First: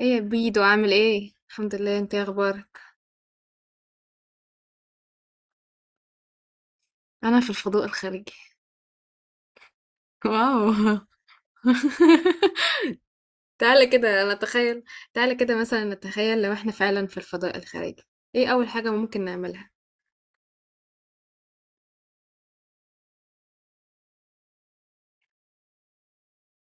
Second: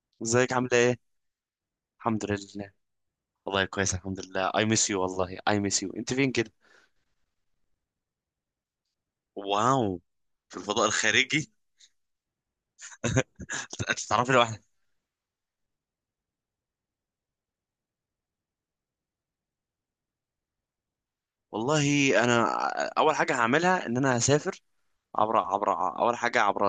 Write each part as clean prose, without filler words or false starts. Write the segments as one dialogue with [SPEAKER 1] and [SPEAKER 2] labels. [SPEAKER 1] ايه يا
[SPEAKER 2] ازيك؟
[SPEAKER 1] بيدو؟
[SPEAKER 2] عامله
[SPEAKER 1] عامل
[SPEAKER 2] ايه؟
[SPEAKER 1] ايه؟ الحمد لله. انت إيه
[SPEAKER 2] الحمد لله.
[SPEAKER 1] اخبارك؟
[SPEAKER 2] والله كويس، الحمد لله. اي ميس يو والله، اي ميس يو. انت فين كده؟
[SPEAKER 1] انا في الفضاء الخارجي.
[SPEAKER 2] واو. في الفضاء
[SPEAKER 1] واو.
[SPEAKER 2] الخارجي.
[SPEAKER 1] تعالى
[SPEAKER 2] انت
[SPEAKER 1] كده
[SPEAKER 2] تعرفي لوحدك.
[SPEAKER 1] نتخيل، تعالى كده مثلا نتخيل لو احنا فعلا في الفضاء الخارجي، ايه اول حاجة ممكن نعملها؟
[SPEAKER 2] والله انا اول حاجه هعملها ان انا هسافر عبر اول حاجه عبر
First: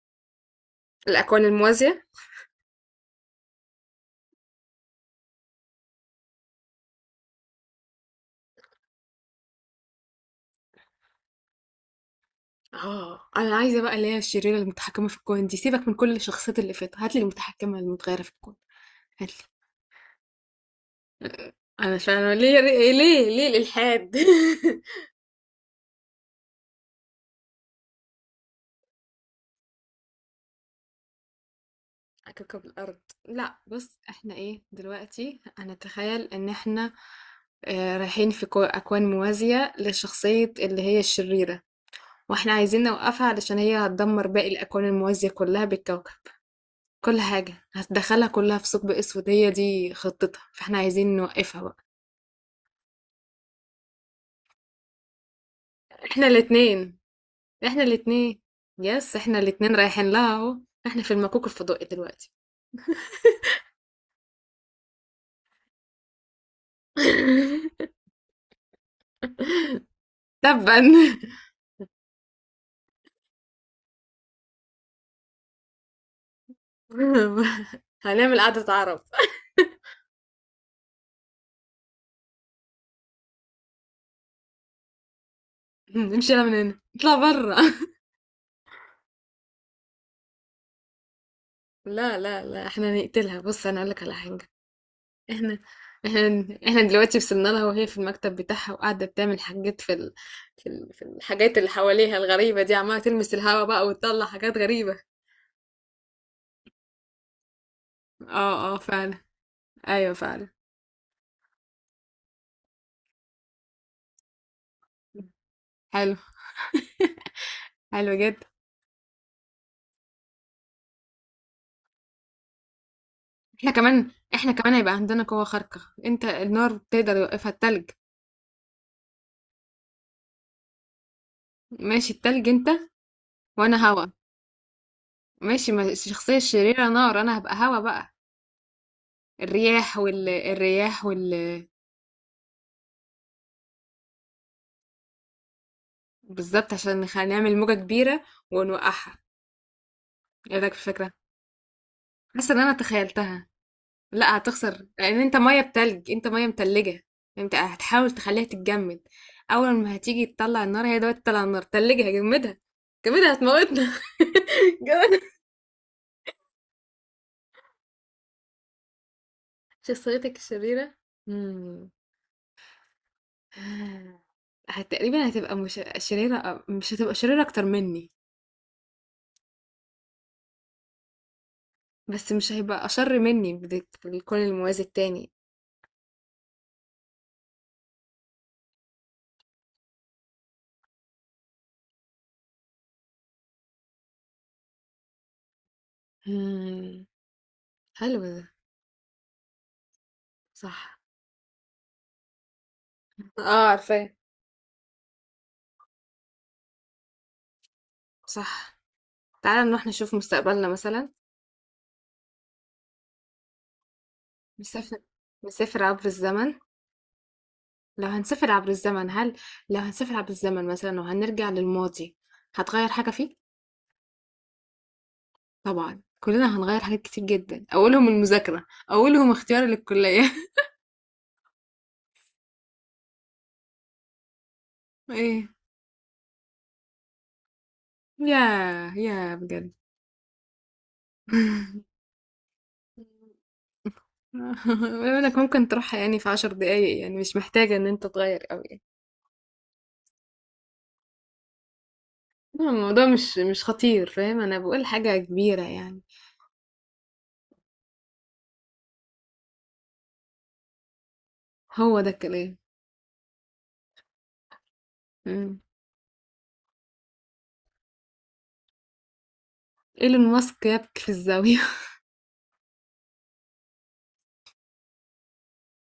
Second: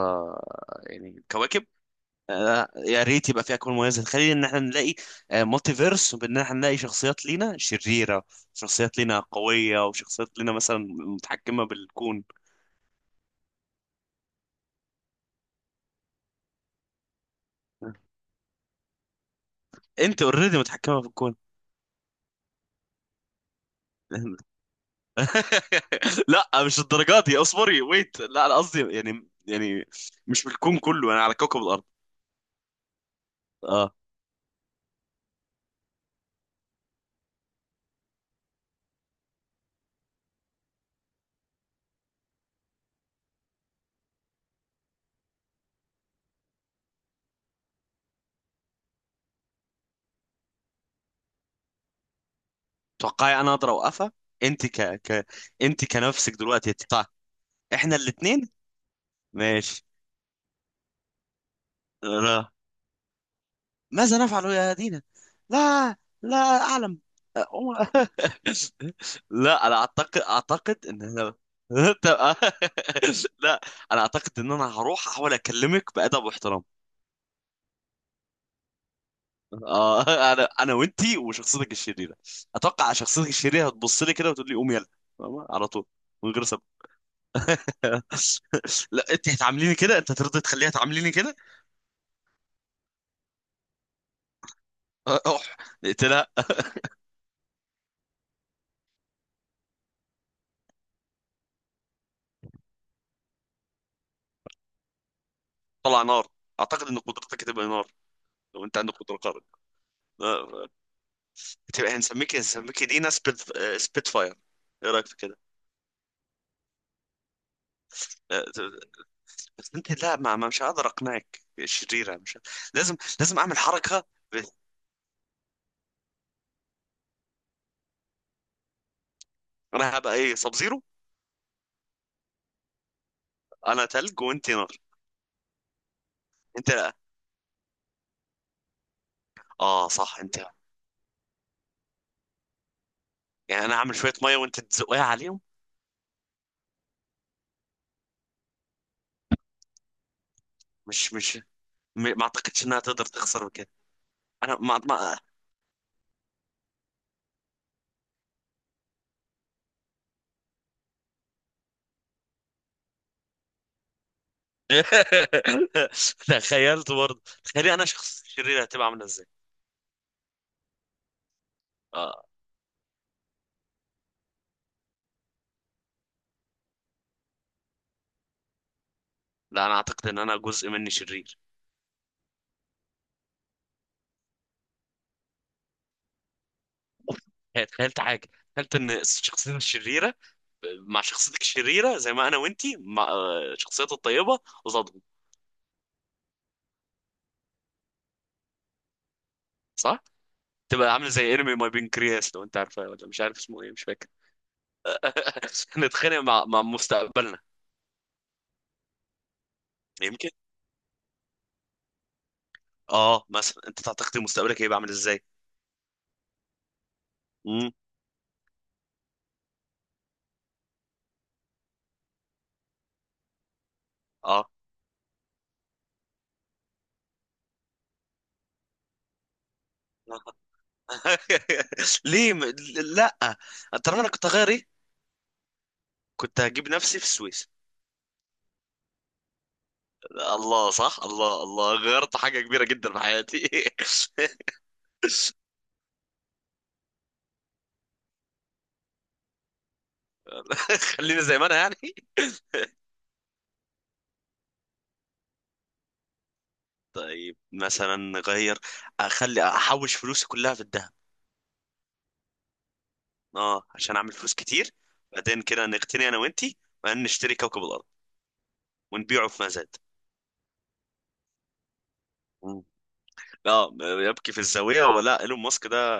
[SPEAKER 2] يعني
[SPEAKER 1] الاكوان
[SPEAKER 2] الكواكب.
[SPEAKER 1] الموازية.
[SPEAKER 2] آه، يا ريت يبقى في اكوان موازي، خلينا ان احنا نلاقي مالتي فيرس وبان احنا نلاقي شخصيات لينا شريره، شخصيات لينا قويه، وشخصيات لينا مثلا متحكمه بالكون.
[SPEAKER 1] اه، انا عايزة بقى اللي هي الشريرة المتحكمة في الكون دي، سيبك من كل الشخصيات اللي فاتت، هاتلي المتحكمة المتغيرة في الكون، هاتلي.
[SPEAKER 2] انت اوريدي متحكمه في الكون؟
[SPEAKER 1] انا فعلا؟ ليه ليه؟ ليه الالحاد؟
[SPEAKER 2] لا مش الدرجات دي، اصبري ويت، لا انا قصدي يعني مش بالكون كله، انا على كوكب الارض.
[SPEAKER 1] على كوكب الأرض. لا
[SPEAKER 2] اه.
[SPEAKER 1] بص، احنا ايه دلوقتي؟ هنتخيل ان احنا رايحين في أكوان موازية لشخصية اللي هي الشريرة، واحنا عايزين نوقفها علشان هي هتدمر باقي الأكوان الموازية كلها بالكوكب، كل حاجة هتدخلها كلها في ثقب أسود. هي دي خطتها، فاحنا عايزين نوقفها بقى.
[SPEAKER 2] توقعي انا اقدر اوقفها؟ انت ك ك انت
[SPEAKER 1] احنا
[SPEAKER 2] كنفسك دلوقتي
[SPEAKER 1] الاتنين،
[SPEAKER 2] هتدفع.
[SPEAKER 1] احنا
[SPEAKER 2] احنا
[SPEAKER 1] الاتنين.
[SPEAKER 2] الاثنين.
[SPEAKER 1] يس احنا الاتنين
[SPEAKER 2] ماشي.
[SPEAKER 1] رايحين لها اهو. احنا في المكوك الفضائي دلوقتي.
[SPEAKER 2] لا، ماذا نفعل يا دينا؟ لا، لا اعلم. لا انا اعتقد
[SPEAKER 1] تبا.
[SPEAKER 2] اعتقد ان انا. طب- لا، انا اعتقد ان انا هروح احاول اكلمك بادب واحترام.
[SPEAKER 1] هنعمل قعدة عرب.
[SPEAKER 2] اه. انا وانتي وشخصيتك الشريره. اتوقع شخصيتك الشريره هتبص لي كده وتقول لي قوم يلا. فاهمة؟ على طول، من
[SPEAKER 1] نمشي يلا
[SPEAKER 2] غير
[SPEAKER 1] من
[SPEAKER 2] سبب.
[SPEAKER 1] هنا، اطلع برا.
[SPEAKER 2] لا، انت هتعامليني كده؟ انت هترضي تخليها تعامليني كده؟
[SPEAKER 1] لا لا لا، احنا نقتلها. بص انا اقولك على حاجه،
[SPEAKER 2] اه،
[SPEAKER 1] احنا
[SPEAKER 2] قلت لها.
[SPEAKER 1] احنا دلوقتي وصلنا لها وهي في المكتب بتاعها وقاعده بتعمل حاجات في الحاجات اللي حواليها الغريبه دي، عماله تلمس الهوا بقى وتطلع حاجات غريبه.
[SPEAKER 2] طلع نار. اعتقد ان قدرتك هتبقى نار لو
[SPEAKER 1] اه
[SPEAKER 2] انت
[SPEAKER 1] اه
[SPEAKER 2] عندك قدره
[SPEAKER 1] فعلا.
[SPEAKER 2] خارقه.
[SPEAKER 1] ايوه فعلا.
[SPEAKER 2] اه، هتبقى، هنسميك دينا سبيت. اه، سبيت فاير. ايه رايك في كده؟
[SPEAKER 1] حلو، حلو
[SPEAKER 2] اه،
[SPEAKER 1] جدا.
[SPEAKER 2] بس انت، لا ما ما- مش هقدر اقنعك شريره، مش ه- لازم اعمل
[SPEAKER 1] احنا
[SPEAKER 2] حركه.
[SPEAKER 1] كمان، احنا كمان هيبقى عندنا قوه خارقه. انت النار تقدر يوقفها التلج.
[SPEAKER 2] انا هبقى ايه؟ سب زيرو.
[SPEAKER 1] ماشي، التلج انت
[SPEAKER 2] انا
[SPEAKER 1] وانا هوا.
[SPEAKER 2] تلج وانت نار.
[SPEAKER 1] ماشي، ما الشخصيه
[SPEAKER 2] انت،
[SPEAKER 1] الشريره نار، انا هبقى هوا بقى.
[SPEAKER 2] اه
[SPEAKER 1] الرياح
[SPEAKER 2] صح،
[SPEAKER 1] وال...
[SPEAKER 2] انت
[SPEAKER 1] الرياح وال...
[SPEAKER 2] يعني انا اعمل شويه ميه وانت تزقها عليهم.
[SPEAKER 1] بالظبط، عشان نعمل موجة كبيرة ونوقعها. ايه رأيك في الفكرة؟
[SPEAKER 2] مش مش م- ما
[SPEAKER 1] حاسة ان
[SPEAKER 2] اعتقدش
[SPEAKER 1] انا
[SPEAKER 2] انها تقدر تخسر
[SPEAKER 1] تخيلتها.
[SPEAKER 2] من كده.
[SPEAKER 1] لا،
[SPEAKER 2] انا ما
[SPEAKER 1] هتخسر
[SPEAKER 2] ما
[SPEAKER 1] لان انت مية بتلج، انت مية متلجة. انت هتحاول تخليها تتجمد، اول ما هتيجي تطلع النار، هي دلوقتي تطلع النار تلجها، جمدها، جمدها هتموتنا. جمدها.
[SPEAKER 2] تخيلت برضه. تخيلي انا شخص شرير هتبقى عامله ازاي؟
[SPEAKER 1] شخصيتك الشريرة. مم.
[SPEAKER 2] اه.
[SPEAKER 1] تقريبا هتبقى مش شريرة، مش هتبقى شريرة أكتر مني.
[SPEAKER 2] لا، انا اعتقد ان انا جزء مني شرير.
[SPEAKER 1] بس مش هيبقى أشر مني بكل الموازي التاني.
[SPEAKER 2] تخيلت حاجه. تخيلت ان شخصيتي الشريره مع شخصيتك الشريره زي ما انا وانتي مع شخصيتي الطيبه قصادهم.
[SPEAKER 1] إمم، حلو ده.
[SPEAKER 2] صح. تبقى
[SPEAKER 1] صح.
[SPEAKER 2] عامله زي انمي ماي بنكرياس. لو انت عارفه؟ ولا مش عارف اسمه
[SPEAKER 1] آه،
[SPEAKER 2] ايه، مش فاكر.
[SPEAKER 1] عارفاه.
[SPEAKER 2] نتخانق مع مع مستقبلنا
[SPEAKER 1] صح. تعالَ نروح نشوف
[SPEAKER 2] يمكن.
[SPEAKER 1] مستقبلنا مثلًا.
[SPEAKER 2] اه مثلا، انت تعتقد مستقبلك هيبقى عامل
[SPEAKER 1] نسافر،
[SPEAKER 2] ازاي؟
[SPEAKER 1] نسافر عبر الزمن.
[SPEAKER 2] امم.
[SPEAKER 1] لو هنسافر عبر الزمن هل، لو هنسافر عبر الزمن مثلًا وهنرجع للماضي، هتغيّر حاجة فيه؟
[SPEAKER 2] اه.
[SPEAKER 1] طبعًا، كلنا هنغيّر حاجات كتير جدًا، أولهم المذاكرة، أولهم اختياري للكلية.
[SPEAKER 2] ليه م... لا. ترى انا كنت هغير ايه.
[SPEAKER 1] إيه.
[SPEAKER 2] كنت هجيب نفسي في السويس.
[SPEAKER 1] ياه! ياه بجد!
[SPEAKER 2] الله، صح، الله، الله، غيرت حاجة كبيرة جدا في حياتي.
[SPEAKER 1] بما إنك ممكن تروحها يعني في 10 دقايق، يعني مش محتاجة إن أنت تغيّر أوي يعني.
[SPEAKER 2] خلينا زي ما انا يعني.
[SPEAKER 1] لا، الموضوع مش خطير فاهم، انا بقول حاجة كبيرة يعني.
[SPEAKER 2] طيب مثلا غير. اخلي احوش فلوسي كلها في الذهب.
[SPEAKER 1] هو ده الكلام.
[SPEAKER 2] اه، عشان اعمل فلوس كتير. بعدين
[SPEAKER 1] مم.
[SPEAKER 2] كده نقتني انا وانتي، وبعدين نشتري كوكب الارض ونبيعه في مزاد.
[SPEAKER 1] ايلون ماسك يبكي في الزاوية.
[SPEAKER 2] مم. اه، يبكي في الزاوية؟ ولا ايلون ماسك ده،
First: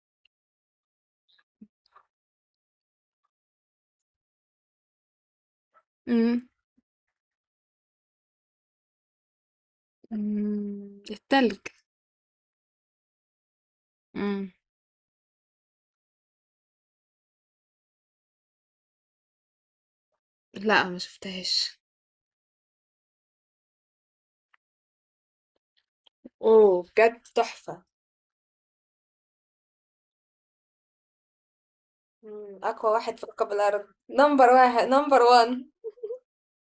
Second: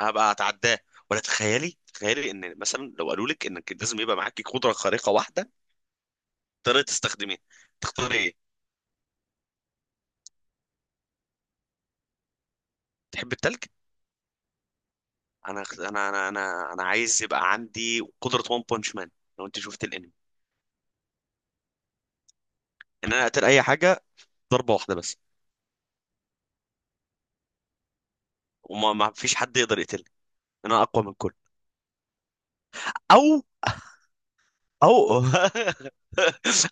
[SPEAKER 2] انا هبقى اتعداه. ولا تخيلي ان مثلا لو قالوا لك انك لازم يبقى معاكي قدره خارقه واحده
[SPEAKER 1] مم.
[SPEAKER 2] تقدري تستخدميها، تختاري ايه؟
[SPEAKER 1] مم. التلج.
[SPEAKER 2] تحب التلج.
[SPEAKER 1] مم.
[SPEAKER 2] انا عايز يبقى عندي قدره وان بانش مان. لو انت شفت الانمي.
[SPEAKER 1] لا، ما شفتهاش.
[SPEAKER 2] ان انا اقتل اي حاجه ضربه واحده بس.
[SPEAKER 1] اوه بجد تحفة.
[SPEAKER 2] وما ما فيش حد يقدر يقتلني. انا اقوى من كل.
[SPEAKER 1] مم، اقوى واحد في
[SPEAKER 2] او.
[SPEAKER 1] كوكب الارض، نمبر واحد، نمبر
[SPEAKER 2] او.
[SPEAKER 1] وان.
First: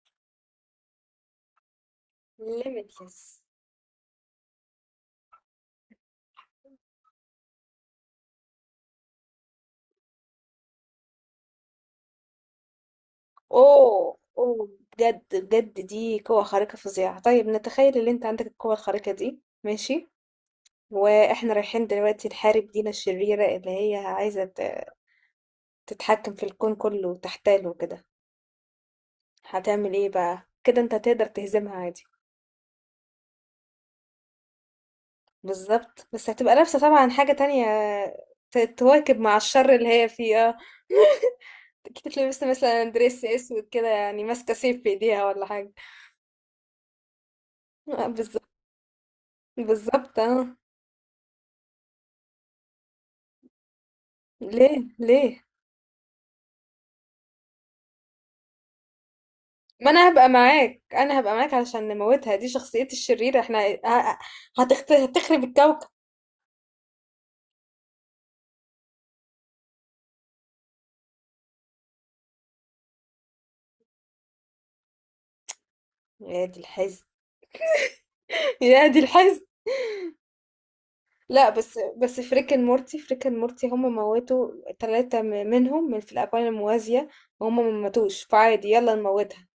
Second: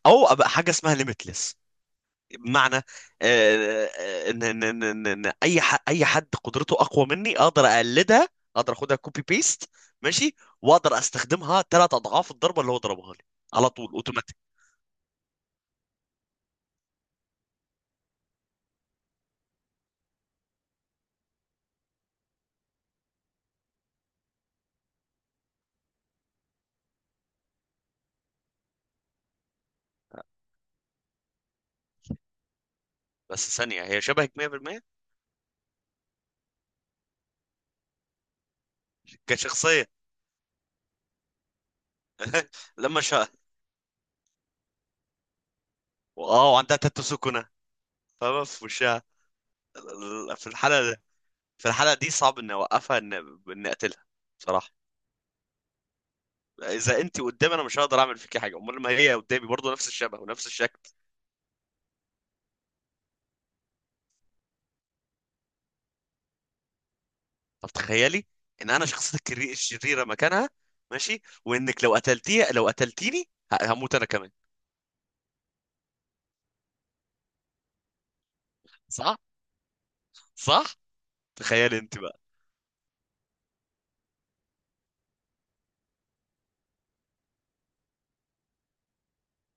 [SPEAKER 2] او ابقى حاجه اسمها ليميتلس. بمعنى،
[SPEAKER 1] ليميتلس.
[SPEAKER 2] ان ان ان ان إن اي حد قدرته اقوى مني اقدر اقلدها. اقدر اخدها كوبي بيست. ماشي. واقدر استخدمها ثلاث اضعاف الضربه اللي هو ضربها لي، على طول،
[SPEAKER 1] اوه
[SPEAKER 2] اوتوماتيك.
[SPEAKER 1] اوه. بجد بجد دي قوة خارقة فظيعة. طيب نتخيل ان انت عندك القوة الخارقة دي، ماشي، واحنا رايحين دلوقتي نحارب دينا الشريرة اللي هي عايزة تتحكم في الكون كله وتحتاله كده، هتعمل ايه بقى كده؟ انت هتقدر تهزمها عادي؟
[SPEAKER 2] بس ثانيه، هي شبهك 100%؟
[SPEAKER 1] بالظبط، بس هتبقى لابسة طبعا حاجة تانية، تواكب مع الشر
[SPEAKER 2] كشخصيه.
[SPEAKER 1] اللي هي فيه. اه اكيد تلبس مثلا
[SPEAKER 2] لما
[SPEAKER 1] دريس
[SPEAKER 2] شاء.
[SPEAKER 1] اسود كده يعني، ماسكة سيف في ايديها ولا حاجة.
[SPEAKER 2] اه، وعندها تاتو سكنه،
[SPEAKER 1] آه،
[SPEAKER 2] فاهمة،
[SPEAKER 1] بالظبط.
[SPEAKER 2] في وشها.
[SPEAKER 1] بالظبط
[SPEAKER 2] في
[SPEAKER 1] اه.
[SPEAKER 2] الحاله دي صعب اني اوقفها، ان ان اقتلها، بصراحه.
[SPEAKER 1] ليه ليه؟
[SPEAKER 2] اذا انت قدامي انا مش هقدر اعمل فيكي حاجه، امال ما هي قدامي برضه نفس
[SPEAKER 1] ما انا
[SPEAKER 2] الشبه
[SPEAKER 1] هبقى
[SPEAKER 2] ونفس الشكل.
[SPEAKER 1] معاك، انا هبقى معاك علشان نموتها، دي شخصيتي الشريرة، احنا هتخرب الكوكب.
[SPEAKER 2] طب تخيلي ان انا شخصيتك الشريره مكانها، ماشي، وانك لو قتلتيها لو قتلتيني، هموت انا كمان.
[SPEAKER 1] يا دي الحزن. يا دي
[SPEAKER 2] صح.
[SPEAKER 1] الحزن.
[SPEAKER 2] صح.
[SPEAKER 1] لا بس
[SPEAKER 2] تخيلي انت
[SPEAKER 1] بس،
[SPEAKER 2] بقى.
[SPEAKER 1] فريك اند مورتي، فريك اند مورتي هم موتوا 3 منهم من في الأكوان الموازية، وهم ما ماتوش، فعادي يلا نموتها.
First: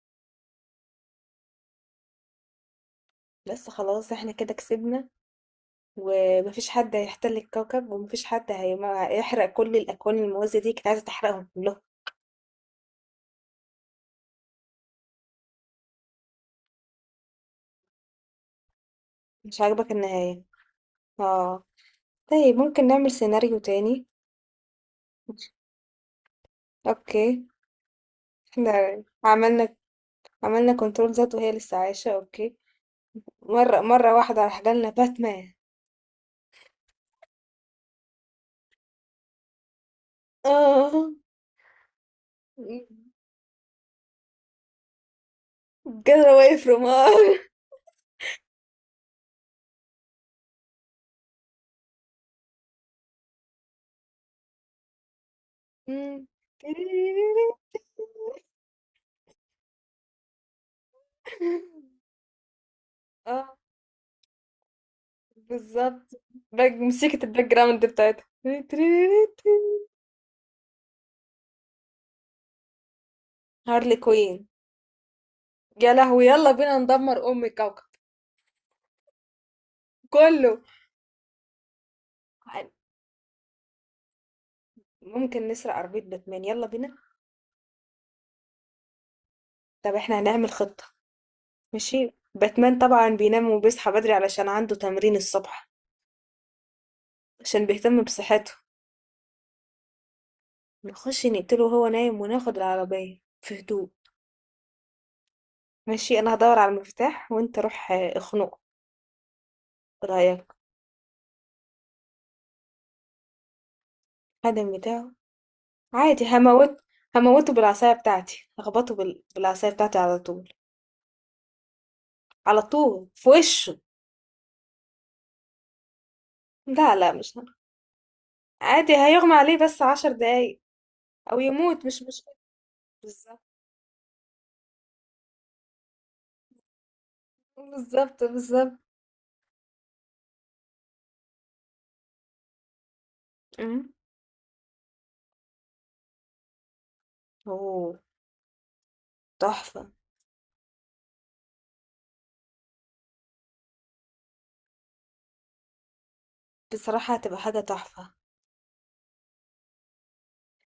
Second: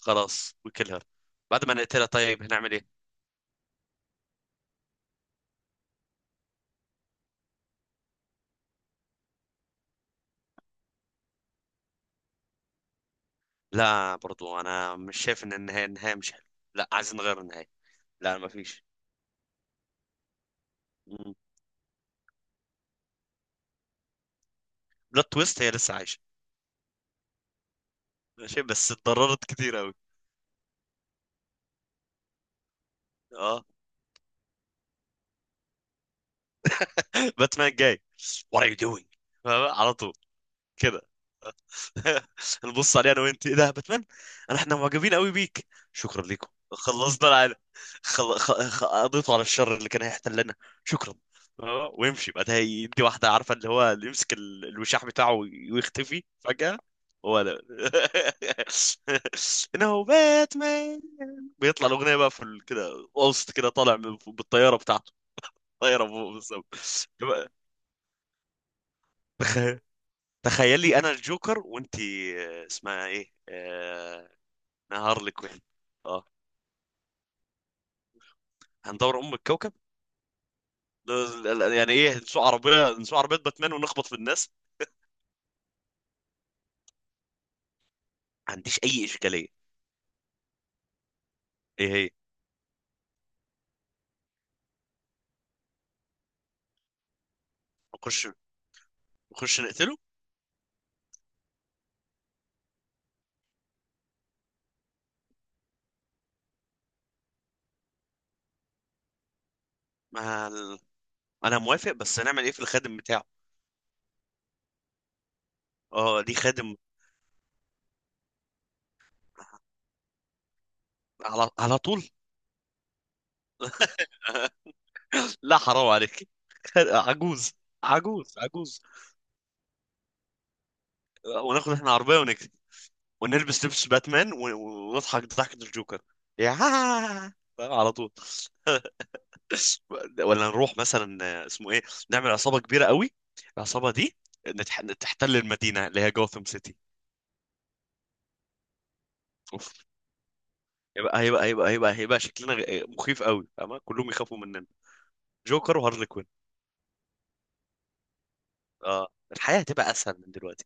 [SPEAKER 2] خلاص وكل هير. بعد ما نقتلها طيب هنعمل ايه؟
[SPEAKER 1] بس خلاص، احنا كده كسبنا، ومفيش حد هيحتل الكوكب، ومفيش حد هيحرق كل الأكوان الموازية دي كنت عايزة تحرقهم كلهم.
[SPEAKER 2] لا، برضو انا مش شايف ان النهايه مش حلوه. لا، عايزين نغير النهايه. لا، ما فيش.
[SPEAKER 1] مش عاجبك النهاية؟ اه. طيب ممكن نعمل سيناريو تاني.
[SPEAKER 2] بلوت تويست، هي لسه عايشه.
[SPEAKER 1] اوكي،
[SPEAKER 2] ماشي، بس
[SPEAKER 1] احنا
[SPEAKER 2] اتضررت
[SPEAKER 1] عملنا،
[SPEAKER 2] كتير قوي.
[SPEAKER 1] عملنا كنترول ذات، وهي لسه عايشة اوكي.
[SPEAKER 2] اه.
[SPEAKER 1] مرة واحدة راح جالنا باتمان.
[SPEAKER 2] باتمان جاي. وات ار يو دوينج؟ على طول، كده.
[SPEAKER 1] اه.
[SPEAKER 2] نبص عليه انا وانت. ايه ده يا باتمان؟ احنا معجبين قوي بيك. شكرا
[SPEAKER 1] Get
[SPEAKER 2] ليكم،
[SPEAKER 1] away from
[SPEAKER 2] خلصنا
[SPEAKER 1] us.
[SPEAKER 2] العالم. قضيته على الشر اللي كان هيحتلنا. شكرا. ويمشي بعدها يدي واحده، عارفه، اللي هو اللي يمسك الوشاح بتاعه ويختفي
[SPEAKER 1] إمم.
[SPEAKER 2] فجاه. هو ده. انه باتمان. بيطلع الاغنيه بقى في كده، وسط
[SPEAKER 1] آه،
[SPEAKER 2] كده، طالع بالطياره بتاعته. طايره
[SPEAKER 1] بالضبط.
[SPEAKER 2] فوق
[SPEAKER 1] باك، موسيقى
[SPEAKER 2] بالظبط.
[SPEAKER 1] الback ground بتاعتها.
[SPEAKER 2] تخ- تخيلي انا الجوكر وانت اسمها ايه،
[SPEAKER 1] هارلي كوين.
[SPEAKER 2] نهار الكوين.
[SPEAKER 1] يا لهوي!
[SPEAKER 2] اه،
[SPEAKER 1] يالّا بينا ندمّر أم الكوكب
[SPEAKER 2] هندور ام الكوكب.
[SPEAKER 1] كُلّه.
[SPEAKER 2] لا- لا، يعني ايه، نسوق
[SPEAKER 1] عن،
[SPEAKER 2] عربيه؟ نسوق عربيه باتمان ونخبط في الناس.
[SPEAKER 1] ممكن نسرق عربية باتمان، يالّا بينا.
[SPEAKER 2] ما عنديش اي اشكاليه.
[SPEAKER 1] طب إحنا هنعمل خطة.
[SPEAKER 2] ايه هي؟
[SPEAKER 1] ماشي، باتمان طبعًا بينام وبيصحى بدري علشان عنده تمرين الصبح، عشان بيهتم
[SPEAKER 2] نخش
[SPEAKER 1] بصحته.
[SPEAKER 2] نخش نقتله.
[SPEAKER 1] نخش نقتله وهو نايم وناخد العربية في هدوء. ماشي، انا هدور على المفتاح وانت روح اخنقه. إيه
[SPEAKER 2] ما
[SPEAKER 1] رايك؟
[SPEAKER 2] ال... انا موافق، بس هنعمل ايه في الخادم بتاعه؟
[SPEAKER 1] الخادم بتاعه،
[SPEAKER 2] اه،
[SPEAKER 1] عادي
[SPEAKER 2] دي خادم.
[SPEAKER 1] هموت، هموته بالعصايه بتاعتي، هخبطه بالعصايه بتاعتي على طول،
[SPEAKER 2] على على طول
[SPEAKER 1] على طول في وشه.
[SPEAKER 2] لا حرام عليك.
[SPEAKER 1] لا لا مش هن-
[SPEAKER 2] عجوز، عجوز، عجوز.
[SPEAKER 1] عادي هيغمى عليه بس 10 دقايق، او
[SPEAKER 2] وناخد
[SPEAKER 1] يموت
[SPEAKER 2] احنا
[SPEAKER 1] مش
[SPEAKER 2] عربيه
[SPEAKER 1] مش
[SPEAKER 2] ونجري.
[SPEAKER 1] بالظبط.
[SPEAKER 2] ونلبس لبس باتمان و- و- ونضحك ضحكه الجوكر، يا، فاهم، على طول.
[SPEAKER 1] بالظبط، بالظبط.
[SPEAKER 2] ولا نروح مثلا، اسمه ايه، نعمل عصابه كبيره قوي.
[SPEAKER 1] أمم.
[SPEAKER 2] العصابه دي تحتل المدينه اللي هي جوثام سيتي.
[SPEAKER 1] اوه
[SPEAKER 2] اوف.
[SPEAKER 1] تحفه.
[SPEAKER 2] هيبقى شكلنا مخيف قوي، فاهمة، كلهم يخافوا مننا. جوكر وهارلي كوين.
[SPEAKER 1] بصراحه هتبقى حاجه تحفه.
[SPEAKER 2] اه، الحياه هتبقى اسهل من دلوقتي.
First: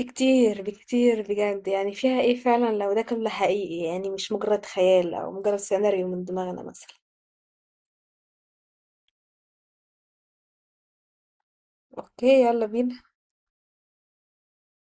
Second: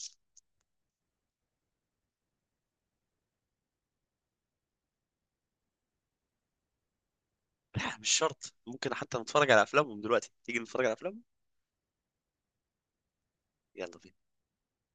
[SPEAKER 1] بكتير بكتير بجد، يعني فيها ايه فعلا لو ده كله حقيقي، يعني مش مجرد خيال او مجرد سيناريو من دماغنا مثلا.
[SPEAKER 2] لا، مش شرط، ممكن حتى نتفرج على افلامهم دلوقتي، تيجي نتفرج على افلامهم.
[SPEAKER 1] اوكي يلا بينا.
[SPEAKER 2] يلا بينا.